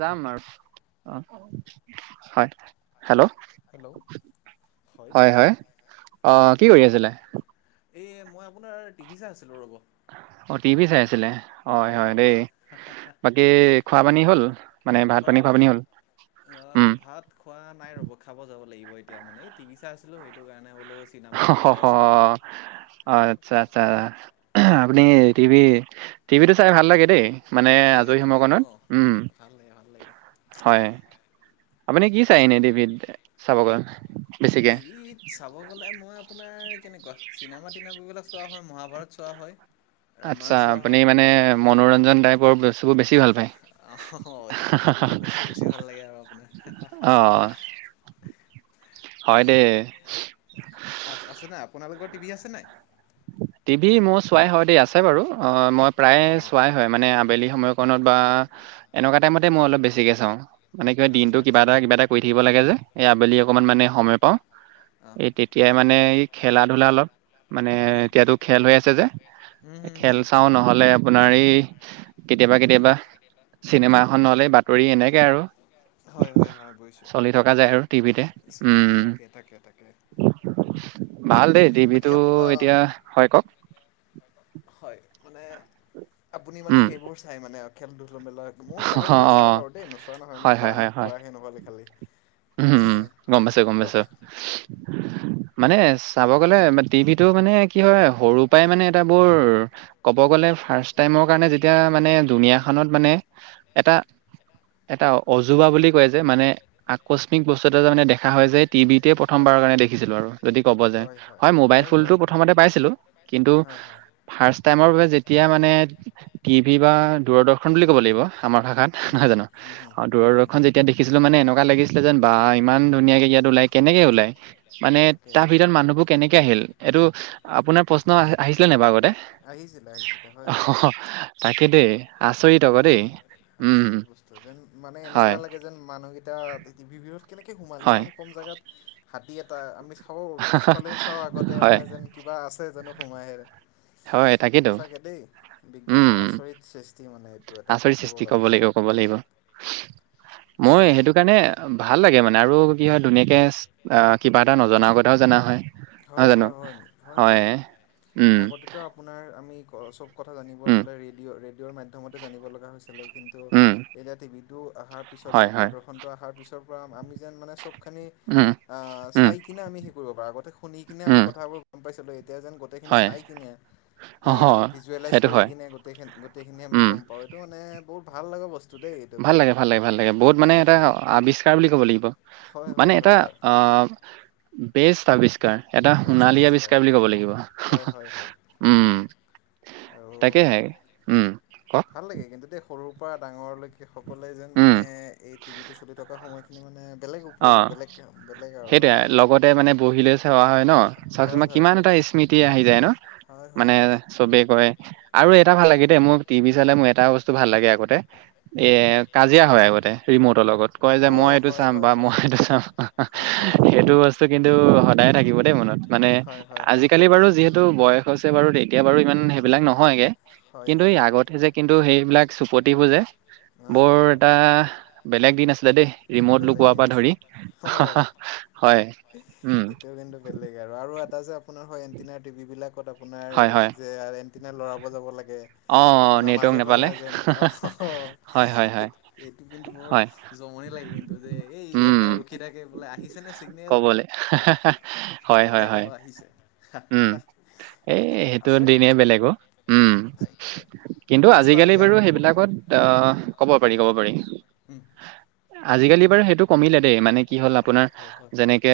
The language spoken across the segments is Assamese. যাম আৰু অ, হয়। হেল্ল' হেল্ল' হয় হয়। অ' অ' কি কৰি আছিলে? এই মই আপোনাৰ টিভি চাই আছিলোঁ ৰব। অ টিভি চাই আছিলে? হয়, হয় অ'। দেই। বাকী খোৱা পানী হ'ল? মানে ভাত পানী খোৱা পানী হ'ল? আহ, উম। ভাত খোৱা নাই ৰ'ব, খাব যাব লাগিব এতিয়া মানে। এই টিভি চাই আছিলোঁ সেইটো কাৰণে বোলো চিনেমা এখন অ' চাই আছিলোঁ। অ' আচ্ছা- আচ্ছা। আপুনি টিভি, টিভিটো চাই ভাল লাগে দেই। মানে ভাল লাগে আজৰি ভাল লাগে সমময়কনত। অ', উম। ভাল লাগে ভাল লাগে হয়, আপুনি কি চাই আছোঁ। এনে টিভিত চাব গ'লে? টিভিত চাব গ'লে মই আপোনাৰ কেনেকুৱা চিনেমা-টিনেমা চোৱা হয়, মহাভাৰত চোৱা হয়। ৰামায়ণ আচ্ছা, চোৱা আপুনি হয় মানে মনোৰঞ্জন টাইপৰ বস্তুবোৰ বেছি ভাল পায়। অ, হেনেকুৱাবিলাক বস্তু বেছি ভাল লাগে আৰু আপোনাৰ হা - হা-হা। অ হয় দেই। আ আছে নাই? আপোনালোকৰ টিভি আছে নাই? টিভি মোৰ চোৱাই হয় দেই, আছে বাৰু। অ' মই অ', প্ৰায়ে অ'। চোৱাই হয়। মানে আবেলি সময়কনত বা এনেকুৱা টাইমতে মই অলপ বেছিকে চাওঁ। মানে কিবা আচ্ছা দিনটো কিবা আচ্ছা। এটা নহয় কিবা এটা কৰি থাকিব লাগে যে, এই আবেলি হা হা অকমান মানে সময় পাওঁ। অ', এই তেতিয়া তেতিয়াই মানে এই খেলা-ধূলা অলপ মানে উম। এতিয়াতো খেল হৈ আছে যে, উম হুম খেল হুম চাও নহলে আপোনাৰ এই কেতিয়াবা কেতিয়াবা চিনেমা এখন নহলে বাতৰি এনেকে আৰু। হয় হয় হয় বুজিছোঁ চলি থকা যায় আৰু টিভিতে। বুজিছোঁ। উম- উম। তাকে তাকে তাকে ভাল দেই বাকী টিভিটো আপ আ এতিয়া, হয় কওক। হয়, মানে আপুনি মানে উম, সেইবোৰ চাই মানে খেলা-ধূলাবিলাক। মইও অ', খেলা-ধূলা চাওঁ অ', বাৰু দেই, নোচোৱা নহয়। মই হয়, কোৱা হয়, হয়, হয়, কোৱাহে নহ'লে খালি। উম, গম হয় পাইছো, গম কওক পাইছো। মানে চাব গ'লে টিভিটো মানে কি হয় সৰু পৰাই মানে এটা বৰ ক'ব গ'লে ফাৰ্ষ্ট টাইমৰ কাৰণে যেতিয়া মানে দুুনীয়াখনত মানে এটা এটা অজোবা বুলি কয় যে মানে আকস্মিক বস্তু এটা যে মানে দেখা হয় যে, টিভিতোৱে হয় প্ৰথমবাৰৰ কাৰণে দেখিছিলোঁ আৰু। যদি ক'ব যায়। হয় মোবাইল ফোলটো প্ৰথমতে পাইছিলো, কিন্তু হয় হয় হয়। ফাৰ্ষ্ট টাইমৰ বাবে যেতিয়া মানে টিভি বা দূৰদৰ্শন বুলি ক'ব লাগিব আমাৰ ভাষাত। উম নহয় জানো? হুম হুম অ' হুম হুম দূৰদৰ্শন যে যেতিয়া দেখিছিলো মানে এনেকুৱা লাগিছিলে যেন বা আ ইমান ধুনীয়াকে ইয়াত ওলাই, কেনেকে ওলাই? মানে তাকে তাৰ ভিতৰত মানুহবোৰ কেনেকে আহিল? এইটো আপোনাৰ প্ৰশ্ন আহিছিলে নাই বাৰো আগতে? আহিছিলে আহিছিলে হয় হয় অ', তাকে দেই। আচৰিত আকৌ মানে দেই। উম আচৰিত বস্তু যেন মানে হয় এনেকুৱা লাগে যেন মানুহকেইটা ভিডিঅ'ত কেনেকে সোমাল হয় ইমান কম জেগাত? হাতী এটা আমি চাওঁ, পিছফালেও চাওঁ আগতে হয় মানে যেন কিবা আছে যেন সোমাই। হয় তাকেইতো সঁচাকে দেই। উম বিজ্ঞানৰ আচৰিত সৃষ্টি মানে। এটা আচৰিত সৃষ্টি, গ'লে ক'ব লাগিব ক'ব লাগিব। মই সেইটো কাৰণে ভাল লাগে মানে, আৰু কি হয় ধুনীয়াকে আ কিবা এটা নজনা কথাও জনা হয়। নহয় হয়, জানো? হয়, হয়। হয়, হয়। উম আগতে তো আপোনাৰ আমি চব কথা জানিবৰ উম হ'লে ৰেডিঅ' ৰেডিঅ'ৰ মাধ্যমতে জানিব লগা হৈছিলে। কিন্তু উম, এতিয়া টিভিটো অহাৰ পিছত বা হয়, হয়। দূৰদৰ্শন শনটো আহাৰ পিছৰ পৰা আমি যেন মানে চবখিনি উম, আ উম, চাইকিনে আমি হেই কৰিব পাৰোঁ। আগতে নি কিনে আমি উম, কথাবোৰ গম পাইছিলোঁ। এতিয়া যেন গোটেইখিনি হয়। চাই কিনে, এ, অ', হয়, ভিজুৱেলাইজ সেইটো কৰি হয়। কিন নে গোটেইখিনি, গোটেইখিনি আমি উম, গম পাওঁ। এইটো মানে বহুত ভাল লগা বস্তু। দেই এইটো ভাল কাৰ লাগে, ভাল লাগে, ভাল লাগে। বহুত মানে এটা আৱিষ্কাৰ বুলি ক'ব লাগিব। হয় মানে হয় এটা, হয় আ', বেষ্ট আৱি কাৰ। এটা সোণালী আৱিষ্কাৰ বুলি ক'ব লাগিব। হয় হয় হয় উম। আৰু তাকেহে, উম। কওক? ভাল লাগে কিন্তু দেই। সৰুৰ পৰা ডাঙৰলৈকে সকলে যেন উম, মানে, এই টিভিটো চলি থকা সময়খিন নি মানে বেলেগ অ', উপভোগ বেলেগ বেলেগ আৰু সেইটোৱে। লগতে মানে বহিলৈ চাৱা হয় ন? চাচোন হয় বা হয় কিমান হয় এটা ইস স্মৃতি আহি যায় ন? হয়, মানে হয়, হয়। চবেই কয় আৰু এটা ভাল লাগে দেই। মোৰ টিভি চালে মোৰ এটা বস্তু ভাল লাগে আগতে। এ, উম কাজিয়া হয় আগতে ৰিমটৰ লগত। কয় যে অঁ মই এইটো হয় চাম। হয় বা মই হয় সেইটো চাওঁ। হয় হয় হয় সেইটো বস্তু কিন্তু সদায় থাকিব দেই মনত। মানে, হয় হয় হয় আজিকালি বাৰু যিহেতু বয়স হৈছে বাৰু এতিয়া বাৰু ইমান সেইবিলাক নহয়গে। হয় হয় কিন্তু এই হয় আগতে যে কিন্তু সেইবিলাক চুপতিবোৰ যে, হয় বৰ হয় হয় এটা বেলেগ দিন আছিলে দেই, ৰিমট বেলেগ লুকোৱা দিন পা আছে ধৰি। অঁ হয়, উম। এইটো কিন্তু বেলেগ আৰু। আৰু এটা যে আপোনাৰ হয় এণ্টিনাৰ টিভি বিলাকত আপোনাৰ হয় হয় যে আৰ এ এণ্টিনাৰ ল'ৰাব যাব লাগে। অ আপোনাৰ নেটৱৰ্ক মাজে নাপালে সময়ে যেন, অহ, হয় হয় হয় এইট, এইটো কিন্তু বৰ হয় জমনি লাগে। এইটো যে, এই উম এটাই ৰখি থাকে বোলে এই আহিছেনে চিগনেল? ক'বলে হয়, হয়, হয়। উম, এই, সেইটো আছে দিনেই বেলেগ অ'। উম। তাকে কিন্তু আজিকালি নষ্টালজিয়া বাৰু আৰু ক'ব গ'লে সেইবিলাকত, আহ, ক'ব পাৰি, ক'ব পাৰি। উম, আজিকালি বাৰু সেইটো কমিলে দেই। মানে কি হ'ল আপোনাৰ, হয় হয় যেনেক কে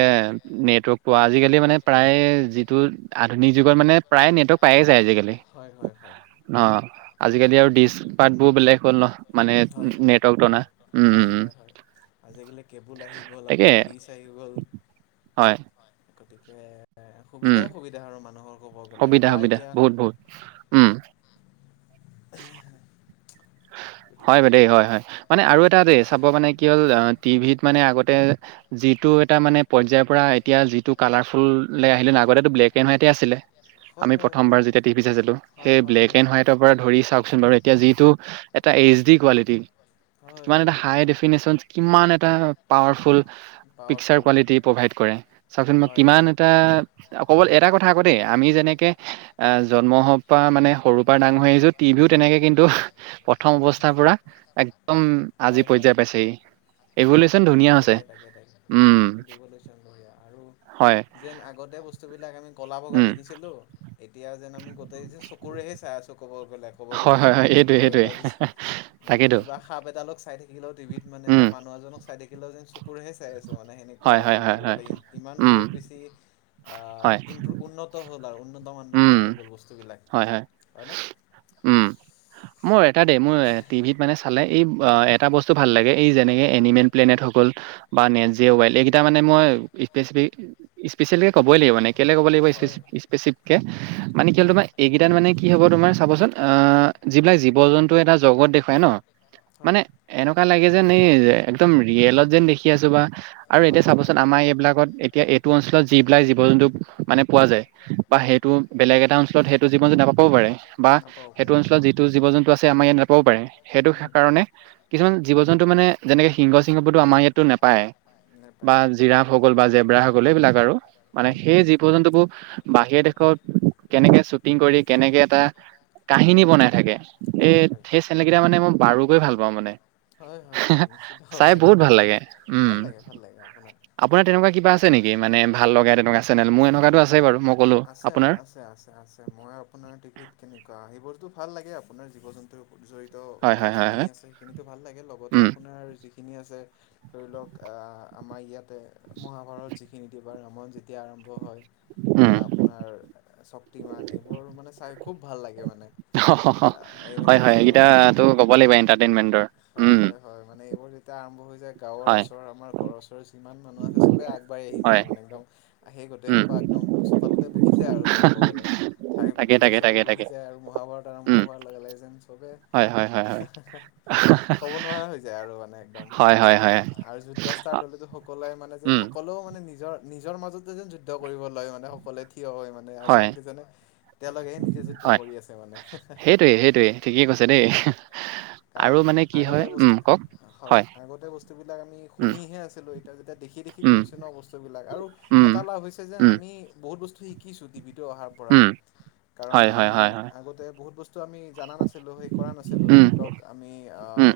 নেটৱৰ্ক পোৱা, আজিকালি মানে প্ৰায় যিটো আধুনিক যুগত মানে, প্ৰায়ে নেটৱৰ্ক পায়ে যায় আজিকালি। হয়, হয়, হয়। অ'। আজিকালি আৰু ডিচ পাৰ্টবোৰ বেলেগ হ'ল নহ, মানে হয় নেটৱৰ্ক টনা। হয় উম। হয় হয় আজিকালি কেবুল আহি গ'ল তাকে আপোনাৰ, ডিচ আহি গ'ল। হয়। গতিকে, উম সুবিধাই সুবিধা আৰু মানুহৰ ক'ব গ'লে। সুবিধা বা সুবিধা এতিয়া বহুত। উম। [inaudible] গতিকে হয় বা দেই। হয়, হয়। মানে আৰু এটা দেই, চাব মানে কি হ'ল আ টিভিত মানে আগতে যিটো এটা মানে পৰ্যায়ৰ পৰা এতিয়া যিটো কালাৰফুল লে আহিলে, আগতেতো ব্লেক এণ্ড হোৱাইটে আছিলে। হয় আমি হয় হয় প্ৰথমবাৰ যেতিয়া টিভি চাইছিলোঁ, হয় সেই হয় ব্লেক এণ্ড হোৱাইট তৰ পৰা ধৰি চাওঁকচোন বাৰু এতিয়া যিটো এটা এইচ ডি কোৱালিটি। হয় কিমান হয় এটা হয় হয় হাই ডেফিনেশ্যনচ, কিমান এটা powerful pixel pixel powerful quality provide কৰে। চাওঁকচোন বাৰু হয় যেন কিমান এটা কবল এটা কথা আকৌ দেই, আমি যেনেকে আহ জন্ম হ'ব পৰা মানে সৰুৰ পৰা ডাঙৰ হৈ আহিছোঁ টিভিও তেনেকে কিন্তু প্ৰথম অৱস্থাৰ পৰা একদম হয় আজি হয় পৰ্য্যায় পাইছেহি। এভোলেছন ধুনীয়া হৈছে। তাকে তাকে তাকে উম, ৰিভলিউচন বঢ়িয়া আৰু হয়। যেন আগতে বস্তুবিলাক আমি ক'লা বগা উম দেখিছিলোঁ। এতিয়া যেন আমি গোটেই যে চকুৰেহে চাই আছো ক'ব গ'লে। ক'ব গ'লে হয় হয় যিবোৰ হয় এইটোৱে সেইটোৱে [unintelligible] মানে তাকেইতো কিবা। সাপ এডালক চাই থাকিলেও টিভিত মানে বা উম মানুহ এজনক চাই থাকিলে যে চকুৰেহে চাই আছো। ত' মানে সেনেকোৱা হয়, আৰু ক'ব গ'লে ইমান উম বহুত বেছি আ হয় ইনপ্ৰুভ উন্নত হ'ল আৰু। উন্নত উম মানদণ্ডৰ হৈ গ'ল বস্তুবিলাক হয় হয় হয়নে? উম, মোৰ এটা দেই মোৰ টিভিত মানে চা চালে এই এটা বস্তু ভাল লাগে, এই যেনেকে এনিমেল প্লেনেটসকল বা নেট জিঅ' ওৱাইল এইকেইটা মানে মই স্পেচফি স্পেচিয়েলকে ক'বই লাগিব মানে। কেলেই ক'ব লাগিব স্পেচ হয় হয় স্পেচিফকে, মানে কি হ'ল উম তোমাৰ এইকেইটাত মানে কি হ'ব তোমাৰ চাবচোন, অ' যিবিলাক জীৱ জন্তুৱে এটা জগত দেখুৱাই ন'। হয় মানে এনেকুৱা লাগে যেন এই একদম ৰিয়েলত যেন দেখি আছো বা। আৰু এতিয়া হয় হয় চাবচোন আমাৰ এইবিলাকত এতিয়া এইটো অঞ্চলত যিবিলাক জীৱ জন্তু মানে পোৱা যায়। বা হয় সেইটো বেলেগ এটা অঞ্চলত সেইটো জীৱন যদি নাপাবওঁ পাৰে। বা নাপাব পাৰে সেইটো অঞ্চলত যিটো জীৱ জন্তু আছে আমাৰ ইয়াত নাপাবওঁ পাৰে। সেইটো উম কাৰণে কিছুমান জীৱ জন্তু মানে যেনেকে সিংহ চাংহবোৰটো আমাৰ ইয়াততো নাপায়। বা নাপায় জিৰাফ হৈ গ'ল বা জেবৰা হৈ গ'ল, এইবিলাক আৰু মানে উম জীৱ জন্তুবোৰ বাহিৰৰ দেশত কেনেকে শ্বুটিং কৰি কেনেকে এটা কাহিনী বনাই থাকে। এ হয় হয় সেই চেনেল কেইটা মানে মই বাৰু কৈ ভাল পাওঁ মানে। হয় হয় হয় নিশ্চিত চাই হয় বহুত তাকে ভাল লাগে উম। ভাল লাগে ভাল লাগে আপোনাৰ আপোনাৰ তেনেকুৱা কিবা আছে নেকি ভাল লগা তেনেকুৱা চেনেল? মোৰ এনেকুৱাতো আছে বাৰু। মোক আছে, আছে, আছে, আছে মই আপোনাৰ টিভিত কেনেকুৱা হেইবোৰতো ভাল লাগে। আপোনাৰ জীৱ জন্তুৰ গত জড়িত হয় বা হয় হয় হয় যিখিনি আছে সেইখিনিতো ভাল লাগে। লগতে উম আপোনাৰ যি খিনি আছে, ধৰি লওঁক আমাৰ ইয়াতে মহাভাৰত যিখি ন ই টা ভিত ৰামায়ন যেতিয়া আৰম্ভ হয়। [inaudible] বা আপোনাৰ শক্তিমান এইবোৰ মানে চাই খুব ভাল লাগে মানে। অ', হয় এইবিলাক হয় যিবোৰ সেইকেইটাটো ক'ব লাগিব এণ্টাৰটেইনমেণ্টৰ হয় উম। হয় হয়। মানে এইবোৰ যেতিয়া আৰম্ভ হৈ যায় গাঁৱৰ হয় ওচৰ আমাৰ ঘৰৰ ওচৰত যিমান মানুহ আছে চবে আগ বাঢ়ি আহি হয় যায় মানে একদম, আহি গোটে উম সোপা একদম চোতালতে বহি যয়া আৰু ক'ব গ'লে। শাৰি তাকে পাতি লৈ তাকে চবে তাকে বহি তাকে যায় আৰু, মহাভাৰত উম আৰম্ভ হোৱাৰ লগে লগে যেন চবে হয়, হয়, হয়, হয়। ক'ব নোৱাৰা হৈ যায় আৰু মানে একদম। হয় হয় হয় আৰু যুদ্ধ অ, ষ্টাৰ্ট হ'লেতো সকলোৱে মানে যেন উম সক কলোয়ে মানে নিজৰ নিজৰ মাজতে যেন যুদ্ধ কৰিব লয় মানে সকলোৱে থিয় হয় মানে। হয় আচল কেইজনে তেওঁলোকেহে নিজে যুদ্ধ হয় কৰি আছে মানে। সেইটোৱে সেইটোৱে ঠিকেই কৈছে দেই কাৰণ আৰু মানে কি হয় আগতে বস্তু, উম কওক হয়। আগতে বস্তুবিলাক আমি উম শুনিহে আছিলোঁ, এতিয়া যেতিয়া দেখি দেখি খি উম কৰিছে ন' বস্তু বিলাক। আৰু উম এটা লাভ হৈছে যেন উম আমি বহুত বস্তু শি কিছো টিভিটো অহাৰ পৰা। উম কাৰণ হয় আমি হয় হয় হয় আগতে বহুত বস্তু আমি জনা নাছিলো। ছিলো সেই কৰা নাছিলো। উম ধৰি লওঁক - আমি উম অঁ,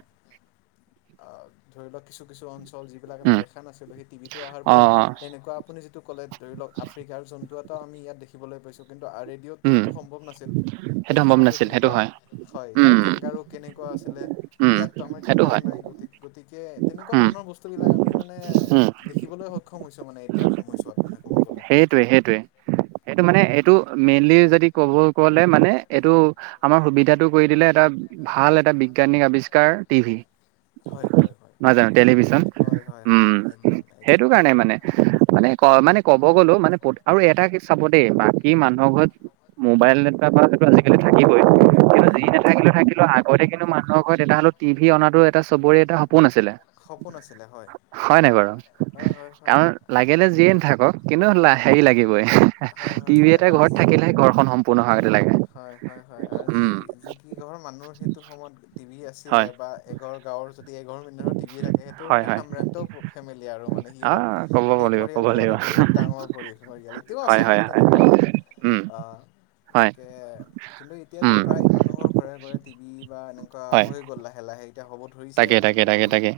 ধৰি লওঁক কিছু কিছু অঞ্চল- এইবিলাক আমি উম দেখা নাছিলো। সেই টিভিটো অহাৰ অ পৰা অ তেনেকুৱা আপুনি যিটো ক'লে ধৰি লওঁক - আফ্ৰিকা জন্তু এটা আমি ইয়াত দেখিবলৈ পাইছোঁ। কিন্তু আ এ- ইহঁতটো উম, সেইটো সম্ভৱ নাছিল। সেই সেইটো সম্ভৱ সিংহটো নাছিল সেইটো কেনেকুৱা হয়। হয়, তাৰ উম, কেংগাৰু- কেনেকুৱা আছিলে, উম, ইয়াতটো আমাৰ সেইটো কেংগাৰো হয়। নাই। গতি-গতিকে তেনেকুৱা উম, ধৰণৰ বস্তু বিলাক- আমি মানে উম, দেখিবলৈ সক্ষম হৈছে মানে এতিয়া সময়ছোৱাত মানে ক'ব গ'লে। সেইটোৱে- সেইটোৱে মানে এইটো মেইনলি যদি ক'ব ক'লে এইটো- আমাৰ সুবিধাটো কৰি দিলে এটা ভাল এটা বিজ্ঞানিক আৱিষ্কাৰ টিভি। হয় হয় হয় নাযাওঁ টেলিভিছন হয় হয় হয় উম, একদম সেইটো একদম কাৰণে মানে- মানে ক' মানে- ক'ব গ'লো মানে আৰু এটা চাব দেই বাকী মানুহৰ ঘৰত মোবাইল- এটাপাক হেইটো আজিকালি থাকিবই। কিন্তু হয় যি নাথাকিলে থাকিলেও আগতে কিন্তু মানু- হৰ ঘৰত এটা হ'লেও টিভি অনাতো এটা চবৰে এটা সপোন আছিলে। সপোন আছিলে হয় নাই বাৰু? হয় হয় হয় কাৰণ- লাগিলে যিয়ে নাথাকক কিন্তু হেৰি লাগিবই হয় হয় টিভি হয় এটা আৰু ঘৰত যি থাকিলেহে ঘৰখন সম্পূৰ্ণ। পূৰ্ণ হোৱাটো লাগে। হয়- হয়- হয় আৰু যি উম যি কিঘৰ মানুহৰ ঘৰত সেইটো সময়ত টিভি আছিলে হয় বা- এঘৰ গাঁৱৰ যদি এঘৰ মানুহৰ টিভি থাকে সেইটোও হয় মানে হয় সাম্ৰান্ত ফেমিলি আৰু মানে সিহঁত- আহ ক'ব সেই লাগিব ক'ব পৰিয়ালটো মানে লাগিব বহুত ডাঙৰ পৰিয়াল। এতিয়াও হয় আছে হয় মানে হয় তেনেকুৱা উম আহ- হয়। কিন্তু এতিয়াতো উম প্ৰায় মানুহৰ ঘৰে ঘৰে টিভি বা এনেকুৱা হয় হৈ গ'ল। লাহে -লাহে- এতিয়া হ'ব ধৰিছে তাকে মানে তাকে তাকে মানুহৰ। তাকে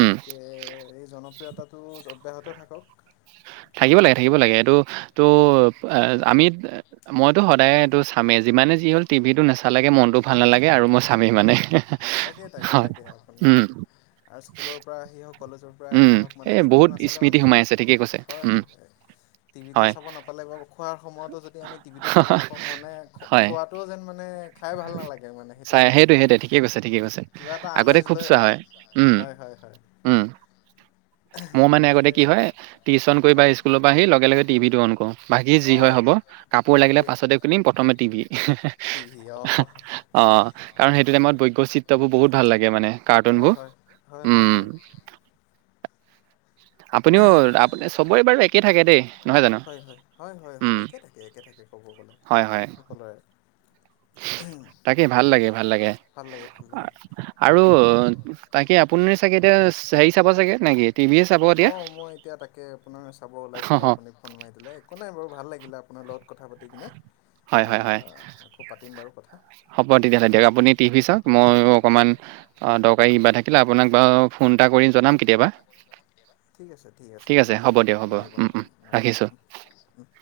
উম এই জনপ্ৰিয়তা- টো অব্যাহত থাকক। থাকিব লাগে, থাকিব লাগে। এইটো ত' আমি- মইতো সদায় এইটো চামেই, যিমানে যি হ'ল টিভিটো নেচালেগে মনতটো ভাল নালাগে আৰু মই চামেই সিমানে। তাকে- তাকে- তাকে আপোনাৰ আৰু স্কুলৰ পৰা আহি হওঁক, কলেজৰ- পৰা আহি উম হওঁক মানে এই বহুত টিভিটো নাচালে স্মৃতি মানে সোমাই আছে ঠিকেই কৈছে হয়- উম হয়। টিভিটো হয় চাব নাপালে বা খোৱাৰ সময়তো যদি আমি টিভিটো চাব নাপাওঁ মনে হয় খোৱাত- টো যেন মানে খাই ভাল নালাগে মানে সেইটো চাই টাইমত। সেইটোৱে সেইটোৱে ত- ঠিকে কৈছে, ঠিকে কৈছে। কিবা এটা আগতে আমেজ খুব লৈ চোৱা হয় উম হয় -হয় -হয়। উম মোৰ মানে গতিকে আগতে কি হয়? টিউশন কৰি বা হয় স্কুলৰ পৰা আহি লগে লগে টিভিটো অন কৰোঁ। বাকী যি হয় অঁ হ'ব কাপোৰ লাগিলে সেইটোৱে পাছতে খুলিম, প্ৰথমে টিভি। টিভি- অঁ অঁ, কাৰণ সেইটো তাকে টাইমত বৈক্যচিত্ৰবোৰ বহুত ভাল লাগে মানে কাৰ্টুন হয় বোৰ। হয় হয়- হয়- হয়। উম। আপুনিও আপুনি চবৰে বাৰু একেই থাকে দেই নহয় জানো হয় -হয়, হয়- হয় -হয় উম একে থাকে, একে থাকে। ক'ব গ'লে হয় হয় সকলোৰে। তাকে ভাল লাগে, ভাল লাগে ভাল লাগে ভাল লাগে। আৰু- তাকে আপুনি চাগে এতিয়া হেৰি চাব চাগে নেকি? টিভিয়ে চাব এতিয়া। অঁ মই এতিয়া তাকে আপোনাৰ চাব ওলাইছিলোঁ আপুনি ফোন মাৰি দিলে, একো নাই বাৰু ভাল লাগিল আপোনাৰ লগত কথা - পাতি কিনে হয় হয় হয় আকৌ পাতিম বাৰু কথা। হ'ব তেতিয়া হ'লে দিয়ক, আপুনি টিভি চাওঁক মইও অকণমান অ দৰকাৰী কিবা থাকিলে আপোনাক বাৰু- ফোন এটা কৰি জনাম কেতিয়াবা। ঠিক আছে ঠিক আছে হৈ হ'ব যাব দিয়ক হ'ব উম, উম, ৰাখিছোঁ [unintelligible]